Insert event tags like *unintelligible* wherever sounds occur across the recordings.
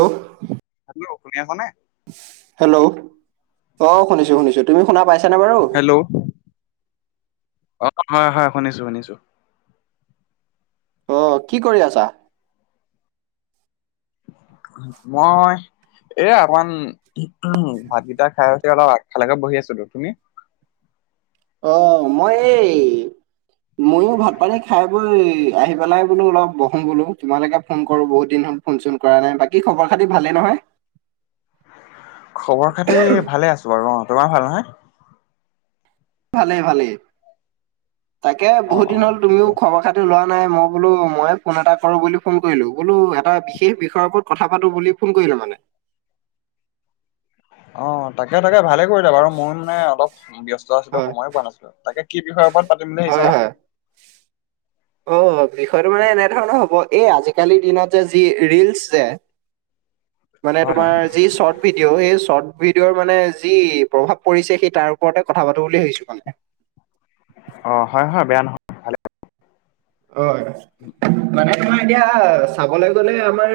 ঔ আপুনি অসমীয়া হয়নে? হেল্ল' অ শুনিছো শুনিছো তুমি শুনা পাইছানে বাৰু? হেল্ল'। অ হয় হয় শুনিছো শুনিছো। অ কি কৰি আছা? মই এ অকমান ভাতকেইটা খাই এতিয়া অলপ আগফালকে বহি আছোতো তুমি? অ মই এই, মইয়ো ভাত পানী খাই বৈ আহি পেলাই বোলো অলপ বহো বোলো। তোমালৈকে ফোন কৰো বহুত দিন হ'ল ফোন চোন কৰা নাই বাকী খবৰ খাতি ভালে নহয়। খবৰ খাতি ভালে আছো বাৰু অ তোমাৰ ভাল নহয়। ভালেই ভালেই, তাকে অ বহুত অ দিন হ'ল তুমিও ঠিকে আছে। খৰ খাতি লোৱা নাই মই বোলো মইে ফোন এটা কৰো বুলি ফোন কৰিলো, বোলো এটা বিশেষ বিষয়ৰ ওপৰত কথা পাতো বুলি ফোন কৰিলো মানে? অ তাকে তাকে ভালে কৰিলে বাৰু মই মানে অলপ। ব্যস্ত আছিলো হয় সময়ো পোৱা নাছিলো, তাকে কি বিষয়ৰ ওপৰত পাতিম বুলি হয় ভাবিছেক? হয় অ বিষয়টো মানে এনেধৰণৰ হ'ব এই আজিকালিৰ দিনত যে যি ৰিলচ যে মানে হয় হয় তোমাৰ যি চৰ্ট ভিডিঅ' সেই চৰ্ট ভিডিঅৰ মানে যি প্ৰভাৱ পৰিছে সেই তাৰ ওপৰতে কথা পাতো বুলি ভাবিছো মানে। অ হয় হয় বেয়া নহয়। হয়। উম। মানে তোমাৰ এতিয়া চাবলৈ গলে আমাৰ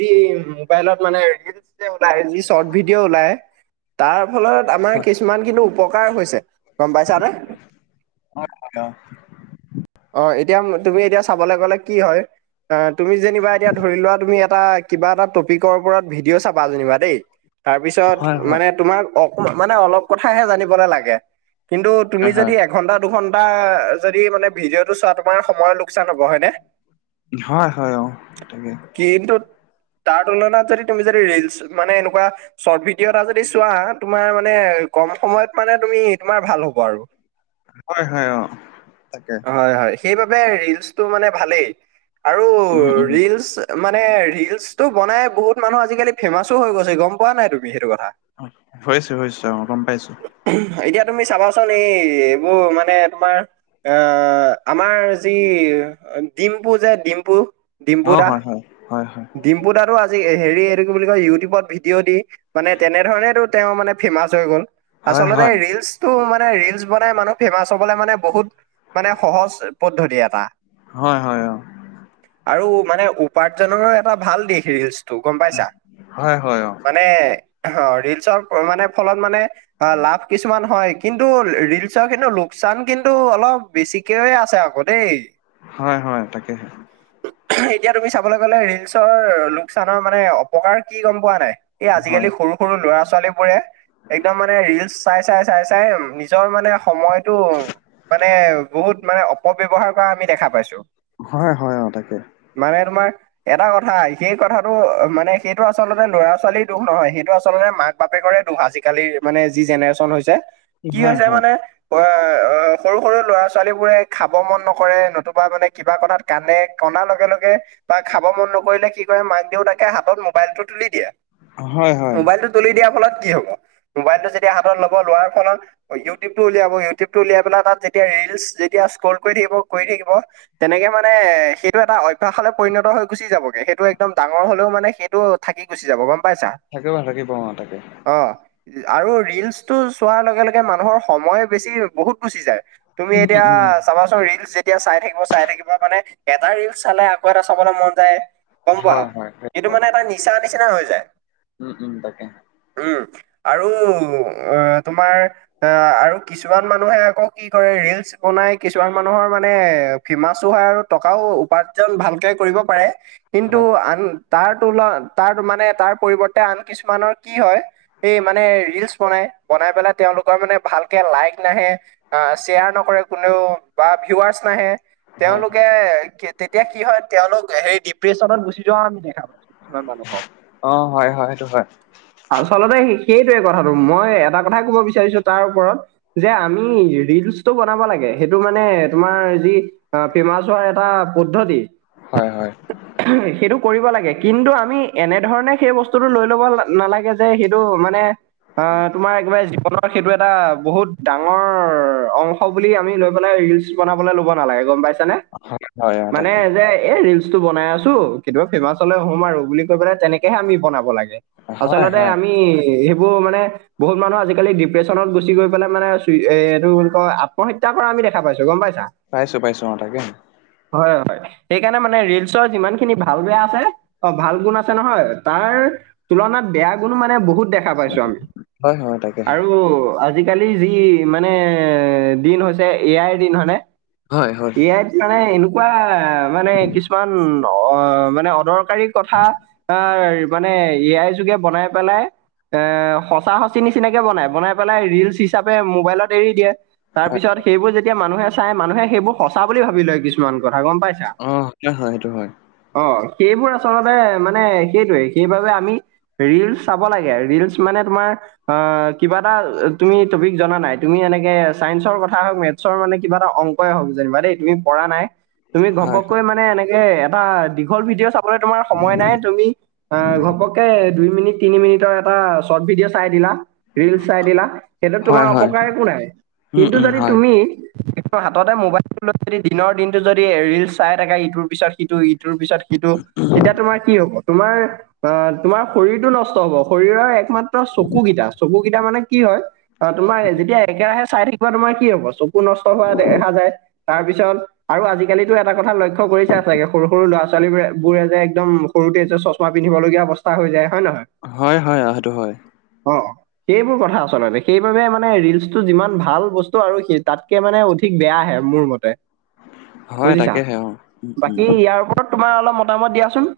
যি মোবাইলত মানে ৰিলচ ওলাই যি চৰ্ট ভিডিঅ ওলাই, তাৰ ফলত আমাৰ হয় কিছুমান কিন্তু উপকাৰ হৈছে গম পাইছা নে? অহ তহতৰ অ এতিয়া তুমি এতিয়া চাবলৈ গলে কি হয়, অ তুমি যেনিবা এতিয়া ধৰি লোৱা তুমি এটা কিবা এটা টপিকৰ ওপৰত ভিডিঅ' চাবা যেনিবা দেই, তাৰপিছত হয় হয়। মানে তোমাক অক মানে অলপ কথাহে জানিব লেলাগে কিন্তু তুমি হয় যদি হয় এক এঘন্টা, দুঘন্টা যদি মানে ভিডিঅ'টো চোৱা তোমাৰ সময়ৰ লোকচান হ'ব হয়নে? হয়, হয়, অ তাকে। কিন্তু তাৰ তুলনাত যদি তুমি যদি ৰিলচ মানে এনেকুৱা চত ভিডিও দ্বিতীয়টা যদি চোৱা তোমাৰ মানে কম সময়ত মানে তুমি তোমাৰ ভাল হ'ব আৰু। হয়, হয়, অ তাকে। হয়, হয় সেইবাবে ৰিলচটো মানে ভালেই আৰু উম উম। ৰিলচ মানে ৰিলচটো বনাই বহুত মানুহ আজিকালি ফেমাচো হৈ গৈছে, গম পোৱা নাই তুমি সেইটো কথা। হৈছে হৈছে অ গম পাইছো। এতিয়া তুমি চাবাচোন এই এইবোৰ মানে তোমাৰ আহ আমাৰ যি ডিম্পু, যে ডিম্পু ডিম্পু অ, দা হয়, হয়, হয়, হয়। ডিম্পু দাতটো আজি হেৰি এইটো কি বুলি কয় ইউটিউবত ভিডিঅ' দি মানে তেনেধৰণেটো তেওঁ মানে ফেমাচ হৈ গ'ল। হয় আচলতে ৰিলচটো মানে ৰিলচ বনাই মানুহ ফেমাছ হ'বলৈ মানে বহুত মানে সহজ পদ্ধতি এটা। হয়, হয়, অ। আৰু মানে উপাৰ্জনৰ এটা ভাল দিশ ৰিলচ। ত গম পাইছা, হয় হয় অ মানে অ ৰিলচৰ মানে ফলত মানে অ লাভ কিছুমান হয় কিন্তু ৰিলচৰ কিন্তু লোকচান কিন্তু অলপ বেছিকেয়ে আছে আকৌ দেই। হয়, হয়, তাকেহে। এতিয়া তুমি চাবলৈ গ'লে ৰিলচৰ লোকচানৰ মানে অপকাৰ কি গম পোৱা নাই? এই হয় আজিকালি সৰু সৰু ল'ৰা ছোৱালী বোৰে একদম মানে ৰিলচ চাই, চাই, চাই, চাই নিজৰ মানে সময়তটো মানে বহুত মানে অপব্যবহাৰ কৰা আমি দেখা পাইছো। হয়, হয়, অ তাকে। মানে তোমাৰ এটা কথা সেই কথাটো মানে সেইটো আচলতে লৰা ছোৱালীৰ দুখ নহয়, সেইটো আচলতে মাক বাপেকৰে দোষ আজিকালি মানে যি জেনেৰেচন হৈছে। কি হয় হৈছে মানে, হয় অ সৰু সৰু ল'ৰা - ছো ছোৱালীবোৰে খাব মন নকৰে নতুবা মানে কিবা কথাত কান্দে, কন্দাৰ লগে লগে বা খাব মন নকৰিলে কি কৰে মাক - দেউতাকে হাতত মোবাইলটো তুলি দিয়ে। অ হয় হয়। মোবাইলটো তুলি দিয়াৰ ফলত কি হ'ব? মোবাইলটো যেতিয়া হাতত লব লোৱাৰ ফলত ইউটিউব টো উলিয়াব, ইউটিউব টো উলিয়াই পেলাই তাত যেতিয়া ৰিলচ যেতিয়া স্কল কৰি থাকিব, কৰি থাকিব তেনেকে মানে সেইটো এটা অভ্যাসলে পৰিণত হৈ গুচি যাবগে, সেইটো একদম ডাঙৰ হলেও মানে সেই টো থাকি গুচি যাব গম পাইছা? থাকিব থাকিব অ তাকে। অ আৰু ৰিলচটো চোৱাৰ লগে লগে মানুহৰ সময় বেছি বহুত গুচি যায়। তুমি উম এতিয়া উম চা চাবাচোন ৰিলচ যেতিয়া চাই থাকিব চাই থাকিব মানে এটা ৰিলচ চালে আকৌ এটা চাবলৈ মন যায়। গম পোৱা? হয় হয় হয় এইটো হয় মানে এটা নিচা নিচিনা হৈ যায়। উম, উম, তাকে। উম। আৰু অ তোমাৰ আহ আৰু কিছুমান মানুহে আকৌ কি কৰে ৰিলচ বনাই, কিছুমান মানুহৰ মানে ফিমাচো হয় আৰু টকাও উপাৰ্জন ভালকে কৰিব পাৰে। কিন্তু হয় আন তাৰ তুল তাৰ মানে তাৰ পৰিৱৰ্তে আন কিছুমানৰ কি হয় এই মানে ৰিলচ বনাই, বনাই পেলাই তেওঁলোকৰ মানে ভালকে লাইক নাহে আহ শ্বেয়াৰ নকৰে, কোনেও বা ভিৱাৰ্চ নাহে, হয় হয় তেওঁলোকে কে তেতিয়া কি হয় তেওঁলোক হেৰি ডিপ্ৰেশ্যনত গুচি যোৱা আমি দেখা পা কিছুমান মানুহ হ অ হয় হয় সেইটো হয় আচলতে সি সেইটোৱে কথাটো, মই এটা কথাই কব বিচাৰিছো তাৰ ওপৰত যে আমি ৰিলছটো ব নাব লাগে সেইটো মানে তোমাৰ যি এ ফেমাচ হোৱাৰ এটা পদ্ধতি। হয় হয়। উহু সেইটো কৰিব লাগে কিন্তু আমি এনেধৰণে সেই বস্তুটো লৈ ল'ব নালাগে যে সেইটো মানে আ তোমাৰ একেবাৰে জীৱনৰ সেইটো এটা বহুত ডাঙৰ অং শ বুলি আমি লৈ পেলাই ৰিলচ বনাবলৈ ল'ব নালাগে গম পাইছা নে? হয় হয় অ মানে তাকে যে এই ৰিলচ টো বনাই আছো, কেতিয়াবা ফেমাচ হলে হ'ম আৰু বুলি কৈ পেলাই তেনেকেহে আমি বনাব লাগে। হয় আচলতে হয় আমি সেইবোৰ মানে বহুত মানুহ আজিকালি ডিপ্ৰেচনত গুচি গৈ পেলাই মানে চি এ এইটো বুলি কয় আ মহত্যা কৰা আমি দেখা পাইছো গম পাইছা? পাইছো পাইছো অ তাকে। হয় হয়। সেইকাৰণে মানে ৰিলচৰ যিমানখিনি ভাল- বেয়া আছে, অ ভাল গুণ আছে নহয় তাৰ তুলনাত বেয়া গুনো বহুত দে খা পাইছো আমি হয় হয় তাকেহে আৰু আজিকালি যি মানে দিন হৈছে এ আইৰ দিন হয় নে? হয় হয় এ আইত মানে এনেকুৱা আ মানে কিছুমান অ মানে অদৰ কাৰী কথা তাৰ মানে এয়াই যে বনাই পেলাই, এ সঁচা - সচি নিচিনাকে বনাই, বনাই পেলাই ৰিলচ হিচাপে মোবাইলত এৰি দিয়ে। হয় তাৰপিছত সেইবোৰ যেতিয়া মানুহে চাই, মানুহে সেইবোৰ সঁচা বুলি ভাবি লয় কিছুমান কথা গম পাই অ সেইটো হয় সেইটো হয়। অ সেইবোৰ আচলতে মানে সেইটোৱে, সেইবাবে আমি ৰিলচ চাব লাগে, ৰিলচ মানে তোমাৰ আ কিবা এটা তুমি টপিক জনা নাই? তুমি এনেকে চাইন্সৰ কথা হওক, মেথছৰ মানে কিবা এটা অংকই হওক, যেনিবা দেই তুমি পঢ়া নাই। তুমি হয় হয় ঘপককৈ মানে এনেকে এটা দীঘল ভিডিঅ চা মানে তোমাৰ সময় নাই, তুমি আ ঘপককে দুই মিনিট তিনি মিনিটৰ এটা শৰ্ট ভিডিঅ' চাই দিলা, ৰিলচ চাই দিলা সেইটোত তোমাৰ হয় হয় অপকাৰ একো নাই। উম কিন্তু উম যদি হয় তুমি হাততে মোবাইলটো লৈ যদি দিনৰ দিনটো যদি ৰিল চাই থাকে ইটোৰ পিছত সিটো ৰিল। ইটোৰ পিছত সিটো তেতিয়া তোমাৰ কি হ'ব তোমাৰ? অ তোমাৰ শৰীৰটো নষ্ট হব, শৰীৰৰ একমাত্ৰ চকুকিটা, চকুকিটা মানে কি হয় আ তোমাৰ যেতিয়া একেৰাহে চাই থাকিবা, তোমাৰ কি হব চকু নষ্ট হোৱা দেখা যায়। তাৰপিছত আৰু আজিকালিতো এটা কথা লক্ষ্য কৰিছা চাগে সৰু- সৰু ল'ৰা - ছোৱালীবোৰে যে একদম সৰুতে যে চচমা পিন্ধিবলগীয়া অৱস্থা হৈ যায় হয় নে নহয়? হয় -হয় অহ, সেইটো হয়। অ, সেইবোৰ কথা আচলতে সেইবাবে মানে ৰিলচটো যিমান ভাল বস্তু আৰু সি তাতকে মানে অধিক বেয়াহে মোৰ মতে। হয় বুজিছা তাকেহে অ উম বাকী ইয়াৰ ওপৰত তোমাৰ অলপ মতামত দিয়াচোন?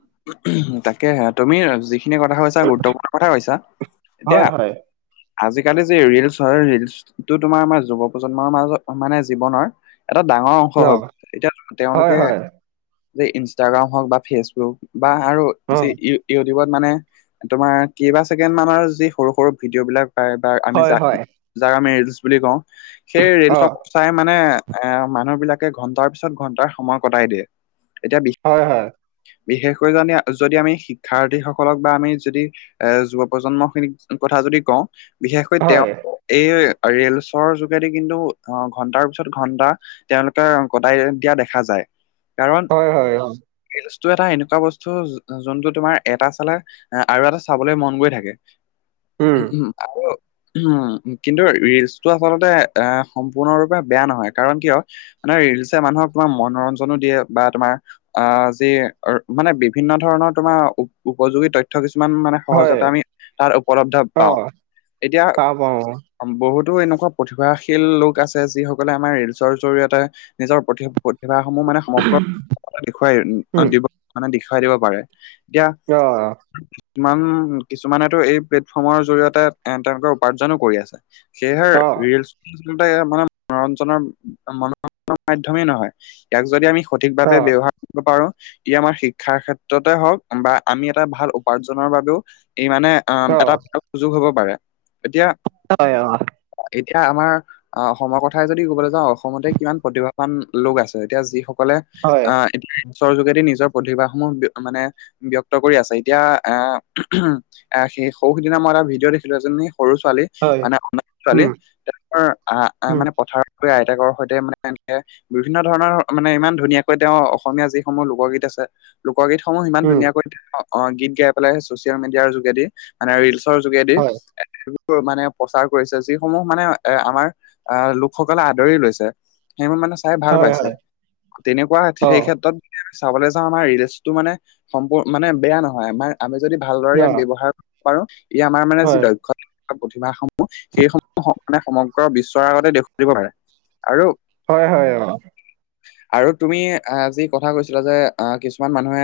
তাকেহে তুমি যিখিনি কথা কৈছা গুৰুত্বপূৰ্ণ কথা কৈছা হয় এতিয়া হয় আজিকালি যে ৰিলচ হয় ৰিলচটো তোমাৰ আমাৰ যুৱ প্ৰজন্মৰ মাজত মানে জীৱনৰ এটা ডাঙৰ অংশ অ হগ এতিয়া হয় তেওঁলোকে হয় যে ইনষ্টাগ্ৰাম হওক বা ফেচবুক বা আৰু অ যি ই ইউটিউবত মানে তোমাৰ কেইবা ছেকেণ্ড মানৰ যি সৰু- সৰু ভিডিঅ' বিলাক পায়। তাৰ আমি হয় হয় যাক- যাক আমি ৰিলচ বুলি কওঁ সেই অ ৰিলচক চাই মানে এ মানুহ বিলাকে ঘণ্টাৰ পিছত ঘন্টাৰ সময় কটাই দিয়ে এতিয়া বিশে হয় -হয় বিশেষকৈ জানি যদি আমি শিক্ষাৰ্থীসকলক বা আমি যদি এ যুৱ প্ৰজন্ম খিনিক কথা যদি কওঁ বিশেষকৈ তেওঁ হয় এই ৰিলচৰ যোগেদি কিন্তু অ, ঘন্টাৰ পিছত ঘন্টা তেওঁ *unintelligible* কটাই দিয়া দেখা যায় কাৰণ হয় হয় অ ৰিলচটো এটা এনেকুৱা বস্তু *unintelligible* যোনটো তোমাৰ এটা চালা আৰু এটা চাবলে মন গৈ থাকে। উম *unintelligible* আৰু উম, কিন্তু ৰিলচটো আচলতে এ সম্পূৰ্ণৰূপে বেয়া নহয় কাৰণ কিয় মানে ৰিলছে মানুহক তোমাৰ মনোৰঞ্জনো দিয়ে বা তোমাৰ আহ যি মানে বি বিভিন্ন ধৰণৰ তোমাৰ উপযোগী তথ্য কিছুমান মানে হয় সহজত আমি তাত উপলব্ধ অ পাওঁ এতিয়া পাওঁ পাওঁ অ সম বহুতো এনেকুৱা প্ৰতিভাশীল লোক আছে যিসকলে আমাৰ ৰিলচৰ জৰিয়তে নিজৰ প্ৰতি- প্ৰতিভাসমূহ মানে সমগ্ৰ দেখুৱাই *unintelligible* উম দিব মানে দেখুৱাই দিব পাৰে এতিয়া কিয়? কিমান কিছুমানেটো এই প্লেটফৰ্মৰ জৰিয়তে এ তেওঁলোকে উপাৰ্জনো কৰি আছে। সেয়েহে অ ৰিলচ মানে মনোৰঞ্জনৰ *unintelligible* মাধ্যমমেই নহয়। ইয়াক যদি আমি সঠিক অ ভাৱে ব্যৱহাৰ কৰিব পাৰো তে আমাৰ শিক শিক্ষাৰ ক্ষেত্ৰতে হওক বা আমি এটা ভাল উপাৰ্জনৰ বাবেও ই মানে অ এটা ভাল সুযোগ হ'ব পাৰে এতিয়া *unintelligible* এতিয়া আমাক আহ, অসমৰ কথাই যদি কবলৈ যাওঁ অসমতে কিমান প্ৰতিভাৱান লোক আছে এতিয়া যিসকলে হয় আহ, ইনফ্লোয়েঞ্চৰ যোগেদি নিজৰ প্ৰতিভাসমূহ মানে ব্যক্ত কৰি আছে এতিয়া এ *unintelligible* এ সেই সৌ সেইদিনা মই এটা ভিডিঅ' দেখিলো এজনী সৰু ছোৱালী হয় মানে উম *unintelligible* আহ উম মানে পথাৰত পৰাই আইতাকৰ সৈতে মানে এনকে বিভিন্ন ধৰণৰ মানে ইমান ধুনীয়াকৈ তেওঁ অসমীয়া যিসমূহ লোকগীত আছে। লোকগীতসমূহ সিমান উম ধুনীয়া কৈ অ', অ', গীত গাই পেলাই ছচিয়েল মিডিয়াৰ যোগেদি মানে ৰিলচৰ যোগেদি হয় *unintelligible* বোৰ মানে প্ৰচাৰ কৰিছে যিসমূহ মানে এ আমাৰ আহ লোকসকলে আদৰি লৈছে। সেইবোৰ মানে চাই ভাল হয় পাইছে হয় তেনেকুৱা অ সেই ক্ষেত্ৰত চাবলৈ ত' আমাৰ ৰিলেচটো মানে সম্প মানে বেয়া নহয় আমি যদি ভালদৰে অ ইয়াক ব্যৱহাৰ পাৰো। ই আমাৰ মানে যি হয় দক্ষতা প্ৰতিভাসমূহ সেইসমূহ সমানে সমগ্ৰ বিশ্বৰ আগতে দেখুৱাই দিব পাৰে, আৰু হয়- হয় অ আৰু তুমি আ যি কথা কৈছিলা যে অ', কিছুমান মানুহে,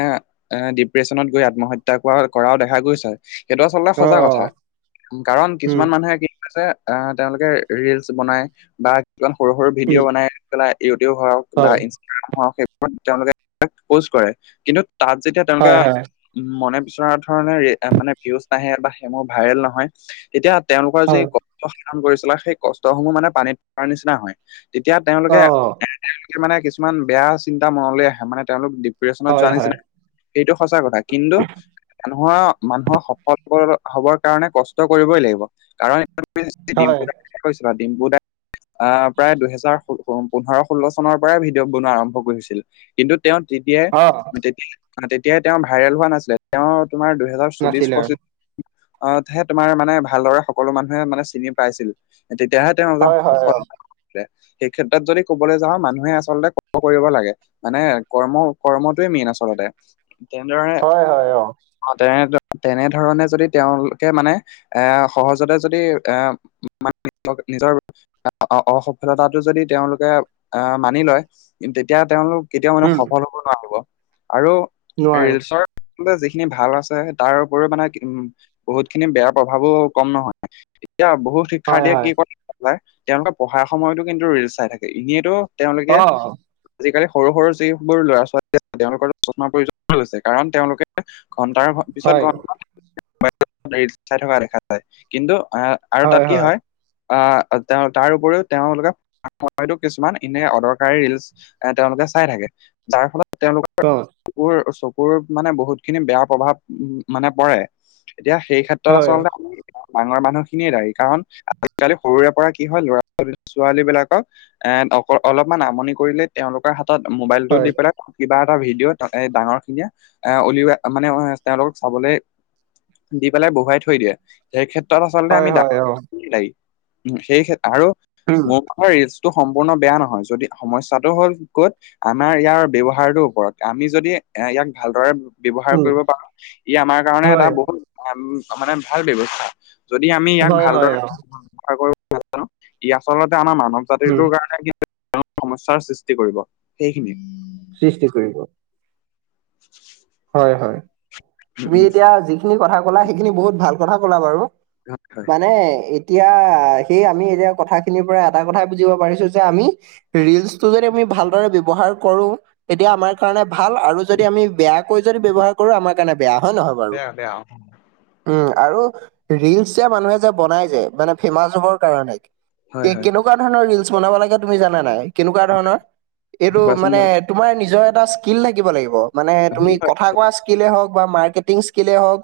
এ ডিপ্ৰেশচনত গৈ আত্মহত্যা কৰা কৰাও দেখা গৈছে। সেইটো আচলতে অ সছা কথা, কাৰণ উম কিছুমান মানুহে ছে আহ তেওঁলোকে ৰিলচ বনাই, বা কিছুমান সৰু সৰু ভিডিঅ' উম বনাই। পেলাই ইউটিউব হওক বা হয় ইনষ্টাগ্ৰাম হওক সেইবোৰ তেওঁলোকে পোষ্ট কৰে, কিন্তু তাত যেতিয়া তেওঁলোকে হয় হয় উম, মনে বিচৰা ধৰণে মানে ভিউজ নাহে বা সেই মোৰ ভাইৰেল নহয়। এতিয়া তেওঁলোকৰ যি হয় কষ্ট সাধন কৰিছিলা সেই কষ্টসমূহ মানে পানীত থকাৰ নিচিনা হয়। তেতিয়া তেওঁলোকে অ এ তেওঁলোকে মানে কিছুমান বেয়া চিন্তা মনলৈ আহে মানে তেওঁলোক দিপ *unintelligible* হয় যোৱা হয় নিচিনা, এইটো সঁচা কথা কিন্তু মানুহৰ-মানুহৰ সফল হবৰ কাৰণে কষ্ট কৰিবই লাগিব কাৰণ হয় ডিম্পু দাই *unintelligible* ডিম্পু দাই আহ প্ৰায় দুহেজাৰ ষুল পোন্ধৰ ষোল্ল চনৰ পৰাই ভিডিঅ' বনোৱা আৰম্ভ কৰিছিল, কিন্তু তেওঁ তেতিয়াই অ তেতিয়াই মানে তেতিয়াই তেওঁ ভাইৰেল হোৱা নাছিলে তেওঁ তোমাৰ দুহেজাৰ চৌবিশ নাছিলে অ পঁচিশ অ', তোমাৰ মানে ভালদৰে সকলো মানুহে মানে চিনি পাইছিল, তেতিয়াহে তেওঁ হয় হয় অ সফল সেই ক্ষেত্ৰত যদি কবলৈ যাওঁ মানুহে আচলতে *unintelligible* কৰিব লাগে মানে কৰ্ম-কৰ্মটোৱে মেইন আচলতে, তেনেদৰে হয় হয় অ', তেনে তেনেধৰণে যদি তেওঁলোকে মানে এ সহজতে যদি এ, *unintelligible* অ', অসফলতাটো যদি তেওঁলোকে আহ মানি লয় তেতিয়া তেওঁলোক কেতিয়াও মানে উম সফল হ'ব নোৱাৰিব, আৰু নোৱাৰে ৰিলছৰ যিখিনি ভাল আছে তাৰ উপৰিও মানে *unintelligible* বহুতখিনি বেয়া প্ৰভাৱো কম নহয়, এতিয়া বহুত শিক্ষাৰ হয় দিয়ে হয় *unintelligible* তেওঁলোকে পঢ়াৰ সময়তো কিন্তু ৰিল চাই থাকে এনেতো তেওঁলোকে, অ আজিকালি সৰু সৰু যিবোৰ ল'ৰা ছোৱালীয়ে *unintelligible* কাৰণ তেওঁলোকে ঘন্টাৰ পিছত হয় ঘন্টা ৰীলছ চাই থকা দেখা যায়, কিন্তু আহ আৰু তাত কি হয় আহ তেওঁ তাৰ উপৰিও তেওঁলোকে, হয়তো কিছুমান এনে অদৰকাৰী ৰিলচ এ তেওঁলোকে চাই থাকে, যাৰ ফলত তেওঁলোকৰ *unintelligible* চকুৰ চকুৰ মানে বহুতখিনি বেয়া প্ৰভাৱ মানে পৰে এতিয়া সেই ক্ষেত ত্ৰত হয় আচলতে ডাঙৰ মানুহ খিনিয়ে দায়ী, কাৰণ আজিকালি সৰুৰে পৰা কি হয় ল'ৰা ছোৱাল ছোৱালী বিলাকক এণ্ড অকল অলপমান আমনি কৰিলে তেওঁলোকৰ হাতত মোবাইলটো হয় দি পেলাই কিবা এটা ভিডিঅ'ত এ ডাঙৰখিনিয়ে এ উলিওৱা মানে তেওঁলোকক চাবলে। দি পেলাই বহুৱাই থৈ দিয়ে। সেই ক্ষেত্ৰত আচলতে হয় আমি হয় ডাঙৰ অ দায়ী আৰু উম মোৰ ৰিলচটো সম্পূৰ্ণ বেয়া নহয় যদি সমস্যাটো হ'ল কত আমি আমাৰ ইয়াৰ ব্যৱহাৰটোৰ ওপৰত আমি যদি এ ইয়াক ভালদৰে ব্যৱহাৰ উম কৰিব পাৰো, ই আমাৰ কাৰণে এটা হয় বহুত, এম মানে ভাল ব্যবস্থা। যদি আমি ইয়াক হয় হয় ভালদৰে, অ ব্যৱহাৰ কৰিব পাৰো ই আচলতে আমাৰ মানৱ উম জাতিটোৰ কাৰণে সমস্যাৰ সৃষ্টি কৰিব সেইখিনি। সৃষ্টি কৰিব। *unintelligible* হয় হয়, উম তুমি উম এতিয়া যিখিনি কথা কলা সেইখিনি বহুত ভাল কথা ক'লা বাৰু। হয় হয় মানে এই- এতিয়া সেই আমি এতিয়া কথাখিনিৰ পৰা এটা কথাই বুজিব পাৰিছো যে আমি- ৰিলচটো যদি আমি ভালদৰে ব্যৱহাৰ কৰো, তেতিয়া আমাৰ কাৰণে ভাল আৰু যদি আমি বেয়াকৈ যদি ব্যৱহাৰ *unintelligible* আমাৰ কাৰণে বেয়া হয় নহয় বাৰু? বেয়া বেয়া। উম, আৰু, ৰিলচ যে মানুহে যে বনাই যে মানে ফেমাচ হবৰ কাৰণে হয় এ হয় কেনেকোৱা ধৰণৰ ৰিলচ বনাব লাগে তুমি জানা নাই কেনেকোৱা ধৰণৰ এইটো কোৱাচোন মানে তোমাৰ নিজৰ এটা স্কিল থাকিব লাগিব মানে তুমি বাৰু কথা কোৱা স্কিলেই হওক বা মাৰ্কেটিং স্কিলেই হওক।